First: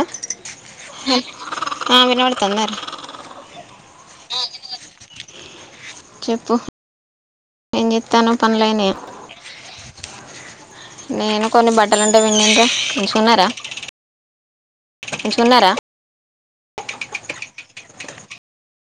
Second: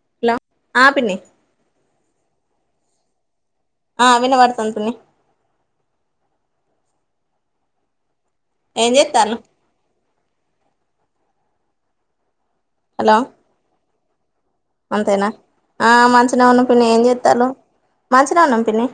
అ hello ఆ పిన్ని ఆ వినపడతాంద ఆ వినబడుతాంది పిన్ని చెప్పు ఏం చేత్తన్నావ్ ఏం చేత్తాను నేను కొన్ని బట్టలు ఉంటే పిండింటే హలో తిన్నారా అంతేనా ఆ మంచిగనే ఉన్న పిన్ని ఏం చేత్తాలు మంచిగనే ఉన్నాం పిన్ని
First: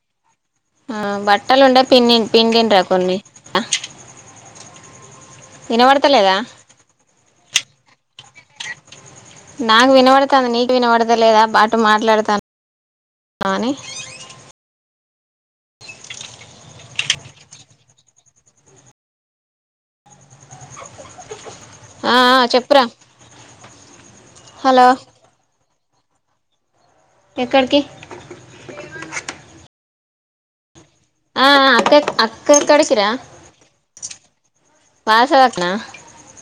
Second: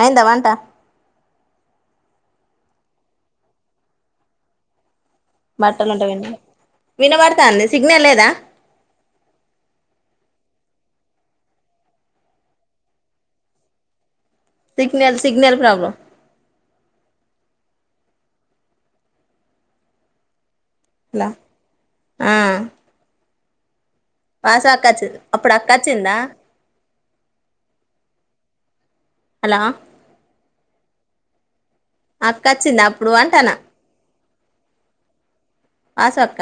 అయిందా వంట ఆ బట్టలు ఉంటే పిన్ని పిండిండ్రా కొన్ని బట్టలు ఉంటే పిండి వినబడతలేదా వినబడతాంద సిగ్నల్ లేదా నాకు వినబడతాంది నీకు వినబడత లేదా బటు మాట్లాడతాను కాని సిగ్నల్ సిగ్నల్ ప్రాబ్లమ్ లా ఆ ఆ చెప్పురా పాస హలో అక్కచ్చి అప్పుడు అక్కచ్చిందా ఎక్కడికి హలా ఆ ఆ అక్కె వచ్చిందా అక్కెక్కడకిరా అప్పుడు అంటానా పాస కట్నా వాసు అక్క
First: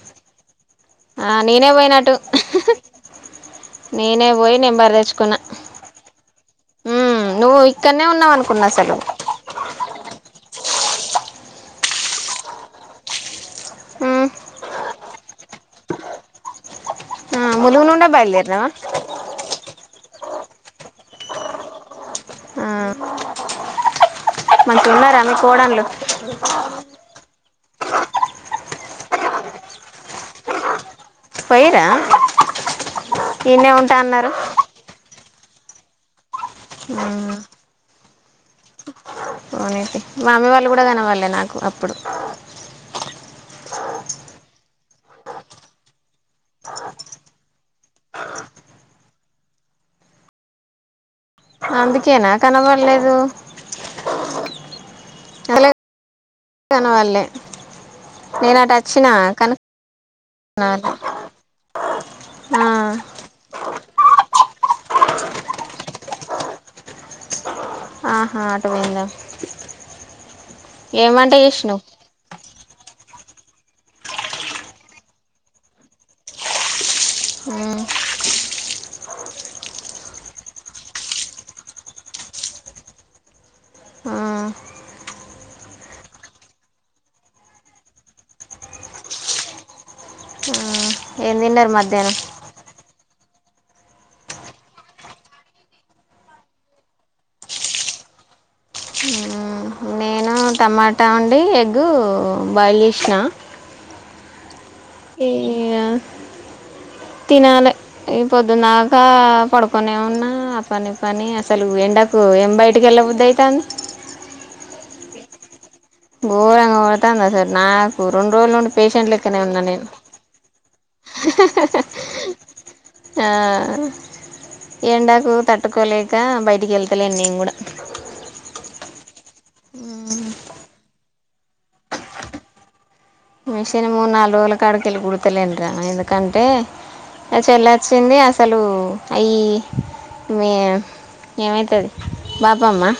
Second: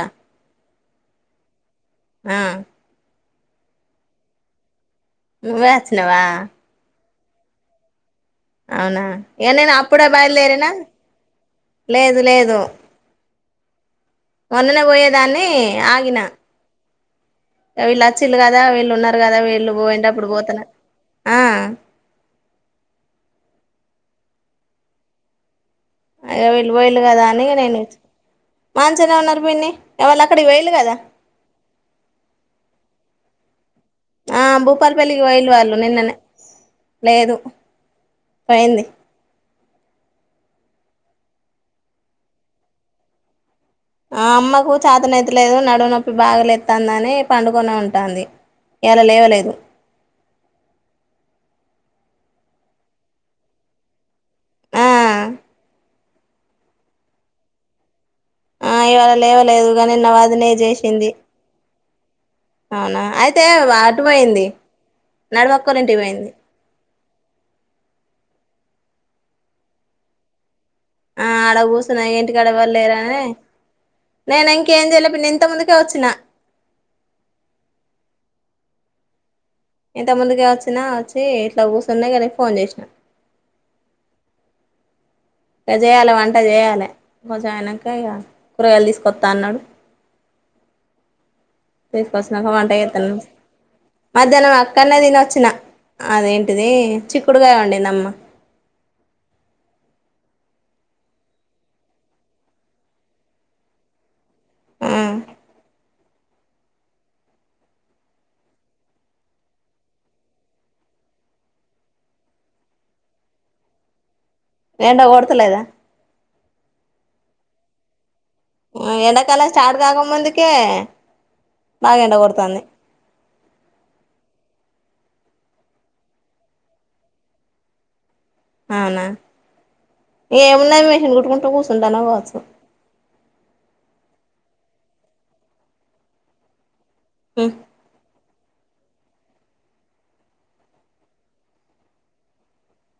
ఆ నేనే పోయినటు ఆ నేనే పోయి నంబర్ తెచ్ నువ్వే వచ్చినవా నువ్వు ఇక్కన్ అవునా ఏ నేను అప్పుడే బయలుదేరినా లేదు లేదు ఉమ్. మన్ననే పోయేదాన్ని ఆగిన ఆ ములుగు వీళ్ళు నుండే వచ్చిల్లు కదా బయలుదేరినావా వీళ్ళు ఉన్నారు కదా వీళ్ళు పోయిండప్పుడు పోతన ఆ ఆ మంచిగున్నారా మీ కోడన్లు అయో వీళ్ళు పోయిల్లు కదా అని నేను మంచిగనే ఉన్నారు పిన్ని, ఎవళ్ళక్కడికి పోయిల్లు కదా పోయిర్రా ఈడ్నే ఉన్ ఆ భూపాలపెల్లికి పోయిల్లు వాల్లు నిన్ననే ఆ పైంది అవునంటి, మా అమ్మీ వాళ్ళు కూడా కనవడలే నాకు అప్పుడు ఆ అమ్మకు చాతనైతలేదు, నడువు నొప్పి బాగాలేెత్తందని పండుకొనే ఉంటాంది. ఇయ్యాల లేవలేదు. అందుకేనా కనబడలేదు. ఆ కనవళ్లేే ఆ ఇవాళ లేవలేదు గాని నిన్న వదినే చేసింది. ఆ, అవునా, అయితే వా త్వయింది, నడవక్కోలింటికి పోయింది. ఆహా అటు పోయిందా, ఏం వంట చేసినవ్? లేదని, నేనింకేం చెయలే పిన్ని ఇంత ముందుకే వచ్చిన ఉమ్ ఇంత త ముందుకే వచ్చినా, వచ్చి ఇట్లా కూసున్నా ఇక నీకు ఫోన్ చేసినా ఆ, ఇక చేయాలి వంట చేయాలె, కొంచెం అయనాక ఇక కూరగాయలు తీసుకొస్తా అన్నడు. ఆ ఏం తిన్నరు మధ్యాహ్నం? తీసుకొచ్చినాక వంట చేత్తను మధ్యాహ్నం అక్కడనే తినొచ్చిన, అదేంటిది చిక్కుడుగాయ వొండిన్దమ్మ. ఆ టమాటా వండి ఎగ్ బాయిల్ చేసినా. ఉమ్ ఇగా తినాలే, ఈ పొద్దుందాకా పడుకొనే ఉన్నా పనిపని అసలు ఎండ కు ఏం బయటికి వెళ్ళబుద్ధయితాంది. ఎండ కొడతలేదా? గోరంగ కొడతాంది అసలు నాకు రెండు రోజుల నుండి పేషెంట్ లెక్కనే ఎండాకాలం ఉన్నా స్టార్ట్ నేను కాకముందుకే అహ్హ్హ్ బాగా ఎండ కొడతాంది ఆ ఎండాకు తట్టుకోలేక బయటికి ఎళ్తలేను నేను కూడా. అవునా, ఏమున్నాయి మెషన్ కుట్టుకుంటూ కూసుంటాన వచ్చు మిషన్ మూడునాలుగు రోజుల కాడికెల్లి కుడతలేదురా, ఎందుకంటే? అ ఉమ్ చెల్లొచ్చింది అసలు, అయ్ మే ఏమైతాది బాపమ్మ?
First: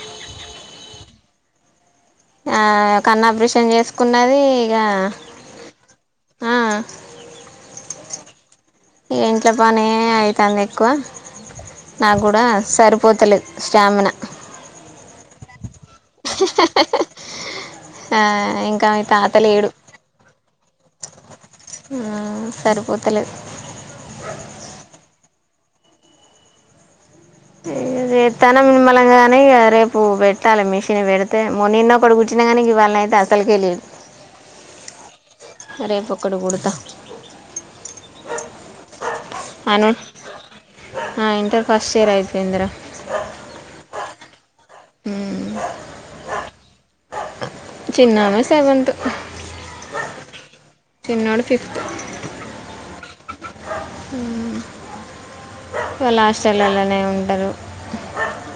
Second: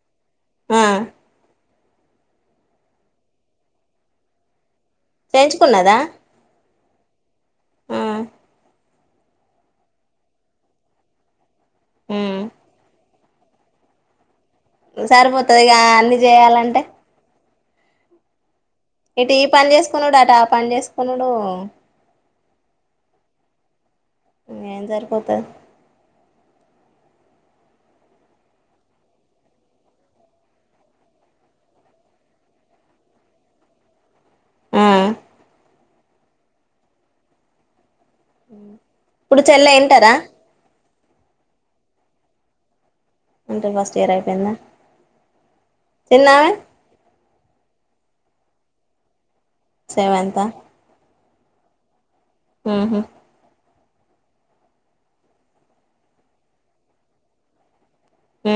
ఆ ఆ కన్నాపరేషన్ చేసుకున్నది ఇగ చేయించుకున్నదా ఆ ఆ ఈ ఇంట్లో పనే అయితాందెక్కువ, నాక్కూడా ఉమ్ సరిపోతలేదు. స్టామిన సరిపోతది ఇగ అన్ని చేయాలంటే ఆ ఇం ఇటు ఈ పని చేసుకొనుడు, అటాపని చేసుకొనుడు. సరిపోతలే ఏం జరిపోతది ఇ తనం నిమలంగానే ఇక రేపు పెట్టాలె మిషన్, పెడితే మ నిన్నొకటి కుట్టి నిజానికి ఇవాళ అయితే అసలుకె లేదు. ఆ రేపు ఒక్కటి కుడత. ఇప్పుడు చెల్ల ఇంటరా ఆ ఇంటర్ ఫస్ట్ ఇయర్ అయిపోయింద్ర. ఇంటర్ ఫస్ట్ ఇయర్ అయిపోయిందా? ఎన్నమే చిన్నాన సెవెంత్ సెవెంత చిన్నోడు ఫిఫ్త్ ఆహా వాళ్ళు హస్టల్లలనే ఉంటరు మ్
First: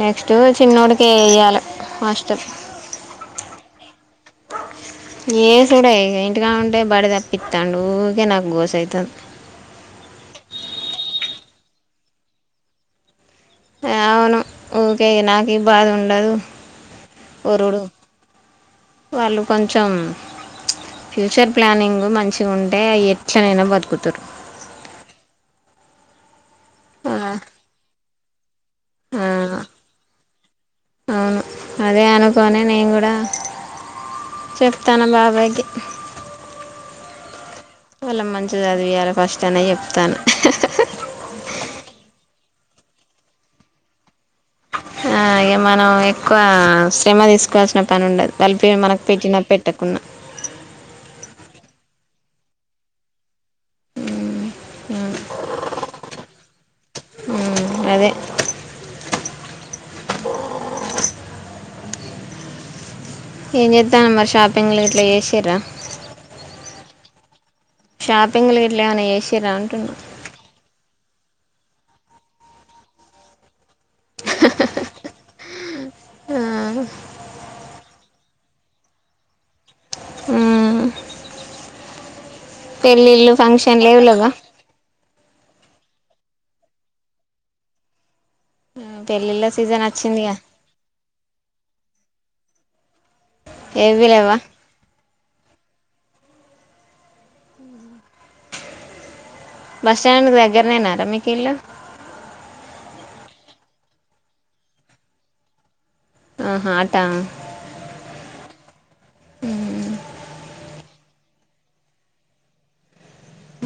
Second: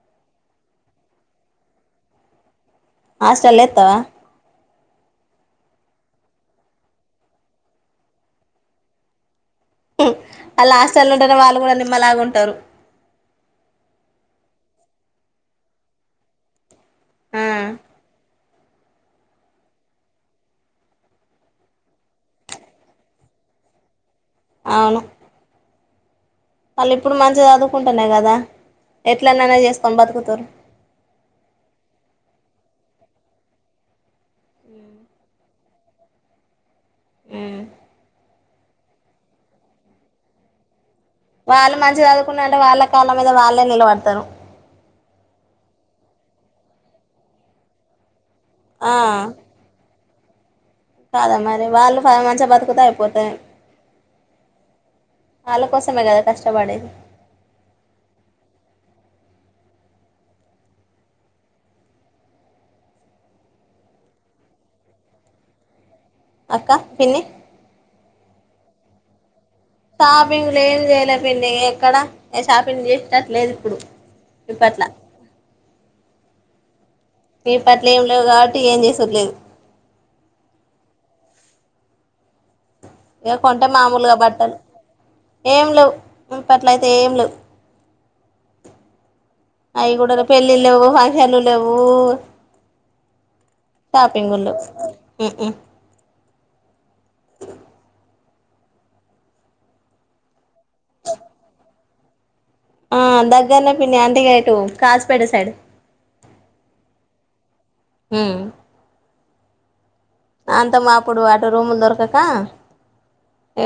నెక్స్ట్ చిన్నోడికే ఎయ్యాల హాస్టల్ హాస్టల్లో ఎత్తవ ఏసుడే ఇంటికాడ ఉంటే బడి తప్పితాండు ఊకే నాకు గోస అయితుంది ఆళ్ళు హాస్టల్లో ఉంటేనే వాళ్ళు కూడా నిమ్మల్లా గుంటారు అవును ఊకే నాకు ఈ బాధ ఉండదు ఆ వొరుడు వాళ్ళు కొంచెం ఫ్యూచర్ ప్లానింగ్ మంచిగా ఉంటే ఎట్లనైనా బతుకుతరు అవును ఆళ్ళు ఇప్పుడు ఆ మంచిగా చదువుకుంటేనే కదా ఆ ఎట్లానైన చేసుకొని బతుకుతరు అవును అదే అనుకోని నేను కూడా చెప్తాను బాబాయ్ కి మ్ ఆళ్ళని మంచిగ చదివియాలి ఫస్ట్ అనే చెప్తాను వాళ్ళు మంచిగా చదువుకున్న అంటే వాళ్ళ కాళ్ళ మీద వాళ్ళే నిలబడతారు ఆ ఇగ మనం ఎక్కువ శ్రమ తీసుకోవాల్సిన పని ఉండదు దల్పి ఆ మనకు పెట్టినా పెట్టకుండా కాదా మరి వాళ్ళు మంచిగా బతుకుత అయిపోతే మ్ వాళ్ళ కోసమే కదా కష్టపడేది అదే ఏం చేత్తనవ్ మరి షాపింగ్లు ఇట్లా చేసిర్ర అక్క పిన్ని షాపింగ్ ఇట్ల ఏవన్న చేసి షాపింగ్ లేం చేయలే పిన్ని ఎక్కడ షాపింగ్ చేసేటట్టు లేదు ఇప్పుడు విప్పట్ల ఇప్పట్లో ఏం లేవు కాబట్టి ఏం చేసేది లేదు మ్ పెళ్ళిళ్ళు ఇగ కొంటే ఫంక్షన్ మామూలుగా లేవులేవా బట్టలు ఏం లేవు ఇ మునపట్లయితే ఏం లేవు పెళ్ళిళ్ళ సీజన్ అయి కూడా వచ్చిందిగా పెళ్లి లేవు హాయ్ హెల్లులు లేవు ఏవి లేవా షాపింగ్లు లేవు బస్ స్టాండికి దగ్గరనేనర మీకు ఇల్లు ఆ దగ్గరనే పిన్ని అంటేగ ఇటు కాసిపేట సైడ్ ఆహా అటా మ్ అత్తమ్మ అటు రూమ్లు దొరకక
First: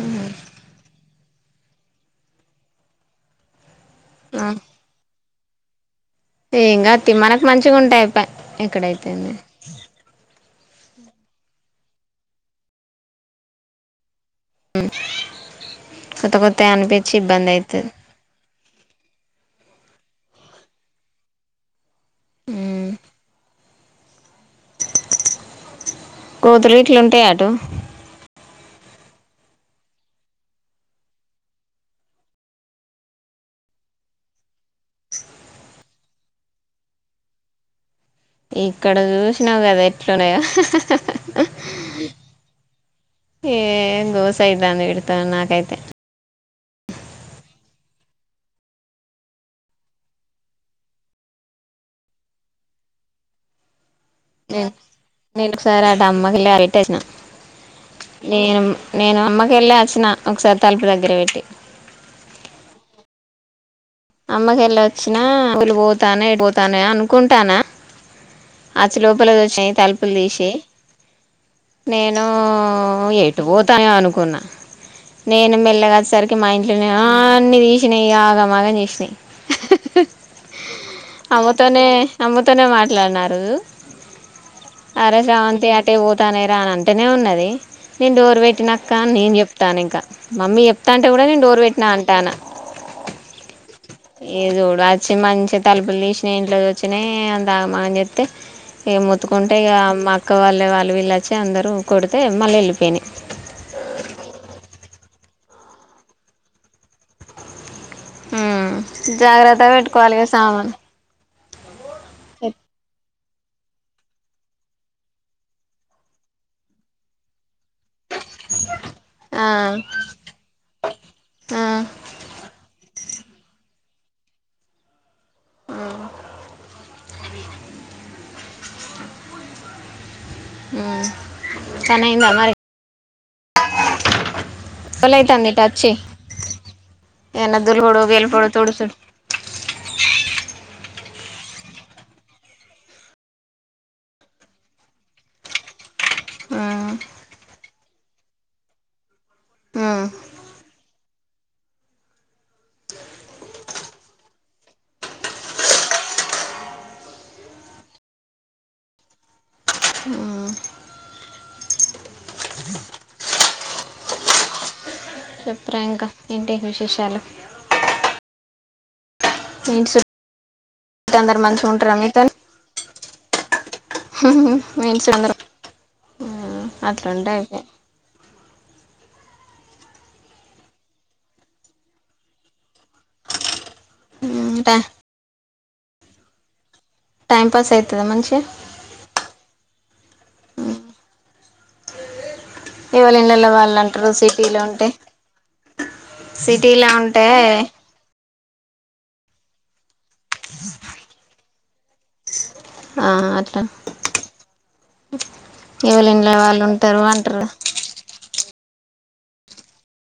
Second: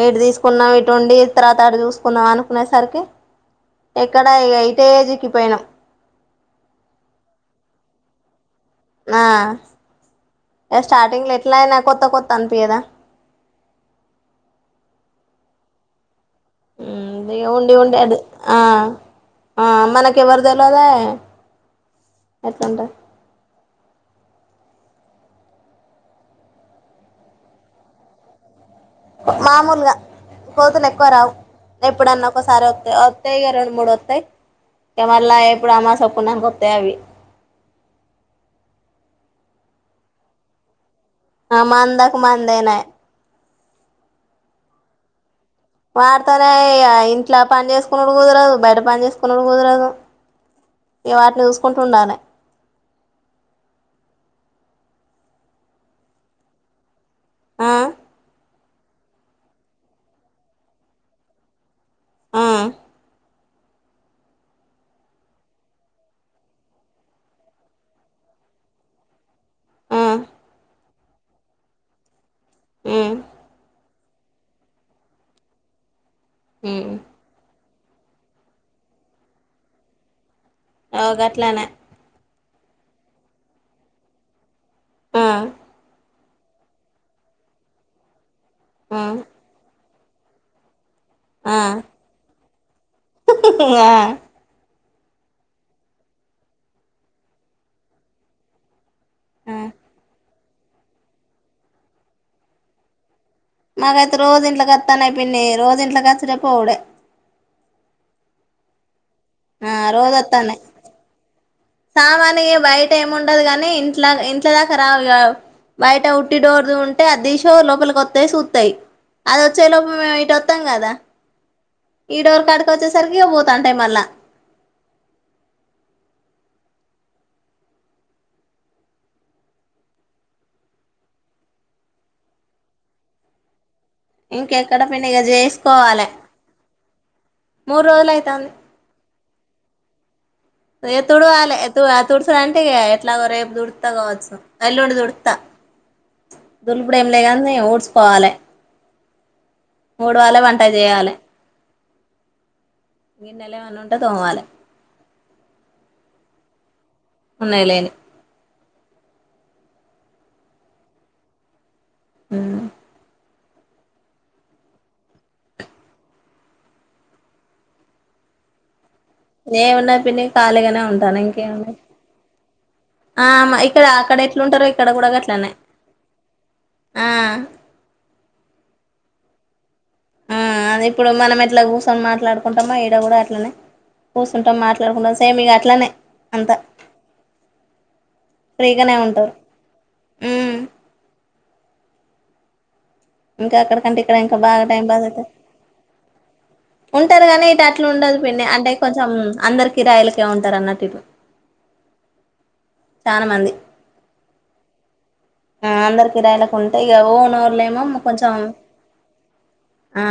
ఇటు తీసుకు ఇటు ఉండి తర్వాత అటు చూసుకున్నాం అనుకొనే సరికే ఎక్కడ ఇగ ఇటే పోయినం తేంగాతి మనకి మంచిగా ఉంటే అయ్పే ఎక్కడైతే ఎంది ఏ స్టార్టింగ్ లో ఎట్లా అయినా కొత్త కొత్త అనిపియద కొత్త కొత్త అనిపించి ఉమ్ ఇగ ఇబ్బంది ఉండి అయితది ఉండి అది ఆ ఆ మనికి ఎవరు తెలేవదే ఎతుండ కూతురి ఇట్లుంటే అటు మామూలుగా కోతులు ఎక్కువ రావు ఎప్పుడన్నా ఒకసారి వస్తాయి వస్తాయి ఇగా రెండు మూడు వస్తాయి ఇగ మరళ ఎప్పుడు అమాస పున్నానికి వస్తాయి అవి ఇక్కడ చూసినావు కదా ఎట్లాన్నాయో ఆ మాందాకు మాందాేనా ఏ గోసా ఇల్ అందు నాకైతే వాడుతనే ఇగ ఇంట్లో పని చేసుకున్నడు కుదరదు బయట పని చేసుకున్నడు కుదరదు ఇ వాటిని చూసుకుంట ఉంండడాలే న నెలుారట అమ్మకిలి అరటచ్చిన ఆ నేను నేను అమ్మకి వెళ్ళి వచ్చిన ఒకసారి తలుపు దగ్గర పెట్టి ఆ అమ్మక వెళ్ళ వచ్చినా పలు పోతున్నాయి పోతున్నాయి అనుకుంటున్నా అచ్చి లోపల చూసినాయి ఆ తలుపులు తీసి నేను ను ఉమ్ ఎటు పోతున్నాయి అనుకున్నా నేను మెల్లగా వచ్చేసరి కి మా ఇంట్లోనే ఉమ్ అన్ని తీసినాయి ఆగమాగం చేసినాయి ఓ గట్లనే అమ్మతోనే అమ్మతోనే మాట్లాడున ఆరోజు అరే ఆ శవంతి అటే పోతానే రా అని అంటేనే ఉన్నది నేను డోర్ పెట్టి ట్టినా అక్క ఆ నేను చెప్తాన ఇంకా మమ్మీ చెప్తా అంటే కూడా నేను ఆ ఆ డోర్ పెట్టినా అంటాన ఏ జూడు చి మంచిగా తలుపులు తీసిన ఇంట్లో వచ్చిన అంతాగమా చేస్తే ఇక ఆ మొత్తుకుంటే ఇగ మా అక్క వాళ్ళ వాళ్ళు వీళ్ళచ్చి అందరుూ కొడితే మళ్ళీ వెళ్ళిపోయినా మాకి అయితే రోజ ఇంట్లో కస్తానయి పిన్ని రోజ ఇంట్లో కచ్చడేపోవుడే ఆ జాగ్రత్త ఆ పెట్టుకోవాలిగా సామాన్ సామానయి బయట ఏమం టదు కాని ఇంట్లో ఇంట్ దాకా రావు గావు బయట ఉట్టి డోర్ ఉంటే అది థిస్ చో లోపలికి వత్తాయి సుతై అది ఆ వచ్చే లోపల మేము ఇటు వస్తాం కదా ఆ ఈ డోర్ కడుకి వచ్చేసరికి పోతాంటాయి మళ్ళా అవి ఉ పని అయిందా మరి ఇంకెక్కడ పిన్ని ఇగ చేసుకోవాలే ఏనాదుర్బడు గీళ్ళపడు తుడుసుడు ఏే తుడవాలి తుడుచ అంటేగా ఎట్లాగో రేపు దుడుతా కావచ్చు అల్లుండి దుడుతా ఉమ్ దులుపుడు ఏం లేగాని ఊడ్చుకోవాలే ఉమ్ ముడవాలే వంట చేయాలి గిన్నెలు ఏమన్నా ఉంటే తోమాలే ఉన్నాయిలేని ఉ చెప్పురా ఇంకా ఏంటి విశేషాలు నే మీ ఇంటి ఏమున్నా పిన్ని ఖాళీగానే చుట్టూ ఉంటాను అందరు ఇంకేమీ మంచిగా ఉంది ఉంటారా మీతోని ఆ మా ఇక్కడ అక్కడ ఎట్లుంటారుో ఇక్కడ కూడా అట్లానే అట్లాండే అవి ఆ అది ఇప్పుడు మనం ఎట్లా కూర్చొని మాట్లాడుకుంటామో ఈడ కూడా అట్లనే కూర్చుంటాం టై మాట్లాడుకుంటాం సేమ్ ఇగ అట్లనే అంత టైమ్ పాస్ అయిత్ ఫ్రీగానే ఉంటారు ఎవళ ఇళ్ళలో ఇంకా వాళ్ళు అక్కడ కంటే అంటారు ఇక్కడ ఇంకా సిటీలో బాగా టైం ఉంటే పాస్ అయితది సిటీలో ఉంటే ఉంటారు గానీ ఇటు అట్లు ఉండదు పిన్ని అంటే కొంచెం అందరూ కిరాయిలకే ఉంటారు అన్నట్టు ఇటు ఆ చాలా మంది అట్టా ఆ అందరికిిరాయలకు ఉంటే ఇక ఊ అంటారు నోళ్లో ఏమో కొంచెం [unintelligible] ఆ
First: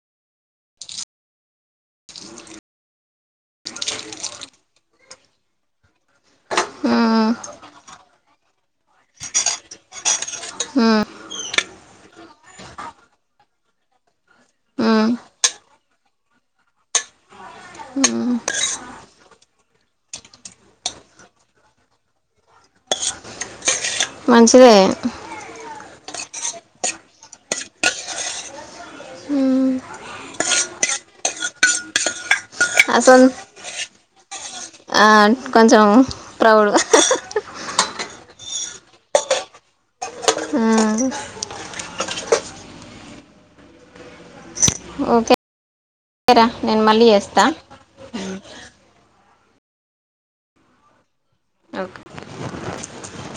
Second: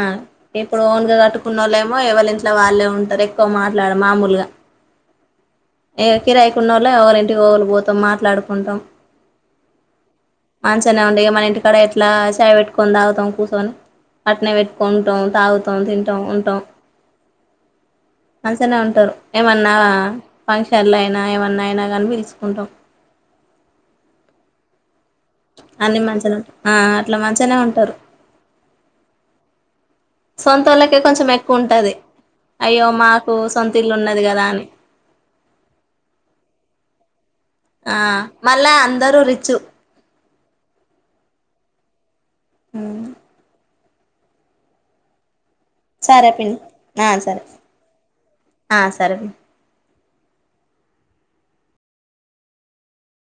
ఇప్పుడు ఓన్గా కట్టుకున్న వాళ్ళేమో ఎవళ ఇంట్లో వాళ్ళే ఉంటారు ఎక్కువ మాట్లాడ మామూలుగా [unintelligible] ఏకిరాయికున్న వాళ్ళ ఉమ్ ఎవరింటికి రు పోతాం మాట్లాడుకుంటాం ఉమ్ మంచనే ఉండే మన ఇంటికాడ ఎట్లా చేయ పెట్టుకొని తాగుతాం కూర్చొని పట్నే ఉమ్ పెట్టుకుంటాం తాగుతాం తింటాం ఉంటాం ఉ అంచనే ఉంటారు ఏమన్నా ఫంక్షన్లు అయినా ఏమన్నా అయినా కాని పిలుచుకుంటాం మంచిదే అన్ని మంచిగా ఉంట ఆ అట్లా మంచిగానే ఉంటారు సొంత వాళ్ళకే కొంచెం ఎక్కువ ఉంటది అయ్యో అసలు మాకు సొంత ఇల్లు ఉన్నది కదా అని కొంచెం ప్రౌడ్ ఆ మళ్ళా అందరూ రిచ్ అ అ ఓకే సరే పిని ఆ సరే ఆ సరేండి ఓకే